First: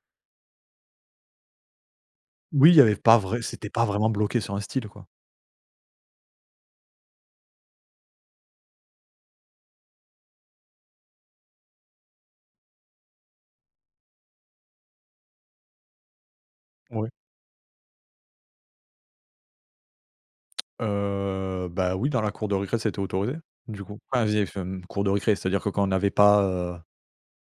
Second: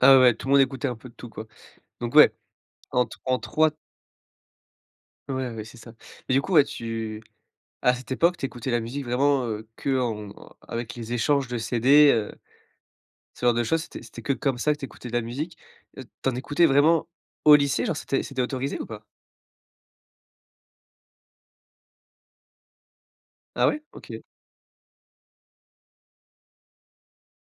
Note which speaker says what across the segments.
Speaker 1: Ah ouais, tout le monde écoutait un peu de tout, quoi. Donc ouais,
Speaker 2: Oui, il y avait
Speaker 1: en t
Speaker 2: pas
Speaker 1: en
Speaker 2: vrai c'était
Speaker 1: 3.
Speaker 2: pas vraiment bloqué sur un style, quoi.
Speaker 1: Ouais, ouais, c'est ça. Et du coup, ouais, tu à cette époque, tu écoutais la musique vraiment, heu, que en avec les échanges de CD, heu, ce genre de choses? C'était c'était que comme ça que tu écoutais de la musique? Heu, tu en écoutais vraiment
Speaker 2: Ouais.
Speaker 1: au lycée, genre? C'était c'était autorisé ou pas?
Speaker 2: Heu, bah oui, dans la cour de récré, c'était autorisé,
Speaker 1: Ah ouais?
Speaker 2: du coup.
Speaker 1: OK.
Speaker 2: Ah, via FM cour de récré, c'est-à-dire que, quand on avait pas heu,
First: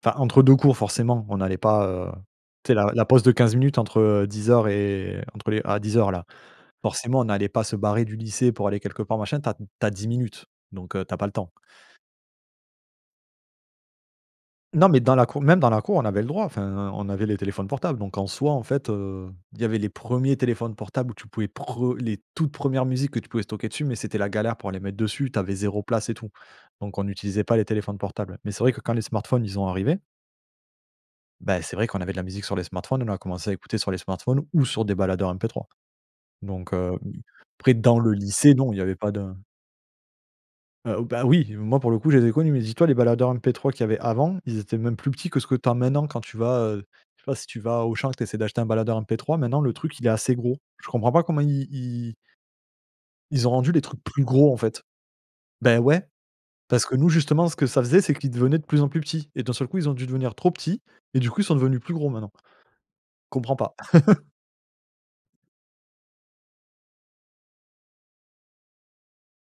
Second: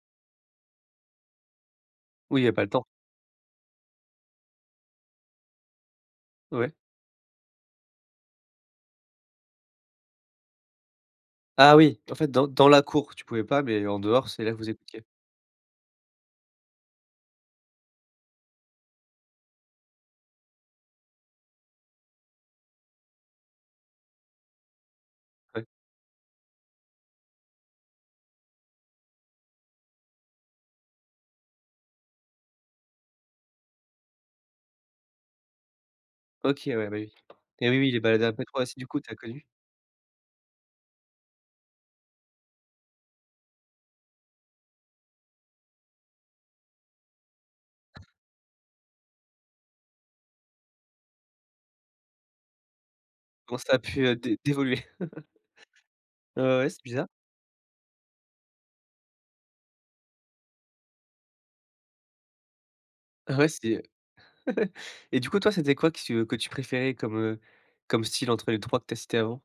Speaker 2: enfin, entre 2 cours, forcément, on allait pas, heu,
Speaker 1: Oui, il y a pas le
Speaker 2: tu sais,
Speaker 1: temps.
Speaker 2: la la pause de 15 minutes entre, heu, 10:00 et entre les à 10:00, là.
Speaker 1: Ouais.
Speaker 2: Forcément, on allait pas se barrer du lycée pour aller quelque part, machin. Tu as tu as 10 minutes, donc heu, tu as pas le temps.
Speaker 1: Ah oui. En fait, dans dans la cour, tu pouvais pas, mais en dehors, c'est là que vous
Speaker 2: Non, mais
Speaker 1: écoutiez?
Speaker 2: dans la cour même dans la cour, on avait le droit. Enfin, on avait les téléphones portables, donc en soi, en fait, heu, il y avait les premiers téléphones portables où tu pouvais prem les toutes premières musiques que tu pouvais stocker dessus, mais c'était la galère pour les mettre dessus. Tu avais
Speaker 1: Ouais.
Speaker 2: 0 place et tout. Donc, on utilisait pas les téléphones portables. Mais c'est vrai que, quand les smartphones, ils ont arrivés beh, c'est vrai qu'on avait de la musique sur les smartphones. On a commencé à écouter sur les smartphones ou sur des baladeurs MP3,
Speaker 1: OK,
Speaker 2: donc
Speaker 1: ouais, beh
Speaker 2: heu,
Speaker 1: oui.
Speaker 2: oui.
Speaker 1: Et
Speaker 2: Après,
Speaker 1: oui, oui, les
Speaker 2: dans le
Speaker 1: baladeurs
Speaker 2: lycée,
Speaker 1: MP3 aussi,
Speaker 2: non, il y
Speaker 1: du
Speaker 2: avait
Speaker 1: coup, tu
Speaker 2: pas
Speaker 1: as
Speaker 2: de
Speaker 1: connu?
Speaker 2: Heu, bah oui! Moi, pour le coup, je les ai connus. Mais dis toi, les baladeurs MP3 qu'il y avait avant, ils étaient même plus petits que ce que tu as maintenant quand tu vas, heu, je sais pas si tu vas à Auchan, que tu essaies d'acheter un baladeur MP3. Maintenant, le truc, il est assez gros. Je comprends pas comment i ils ils ont
Speaker 1: Comment
Speaker 2: rendu
Speaker 1: ça a
Speaker 2: les trucs
Speaker 1: pu, heu,
Speaker 2: plus
Speaker 1: d
Speaker 2: gros, en fait.
Speaker 1: dévoluer?
Speaker 2: Beh ouais!
Speaker 1: Ouais, ouais, c'est
Speaker 2: Parce que
Speaker 1: bizarre.
Speaker 2: nous, justement, ce que ça faisait, c'est qu'ils devenaient de plus en plus petits, et d'un seul coup, ils ont dû devenir trop petits, et du coup, ils sont devenus plus gros, maintenant.
Speaker 1: Ah ouais
Speaker 2: Comprends pas.
Speaker 1: c'était heu. Et du coup, toi, c'était quoi que tu que tu préférais comme, heu, comme style entre les 3 que tu as cité avant?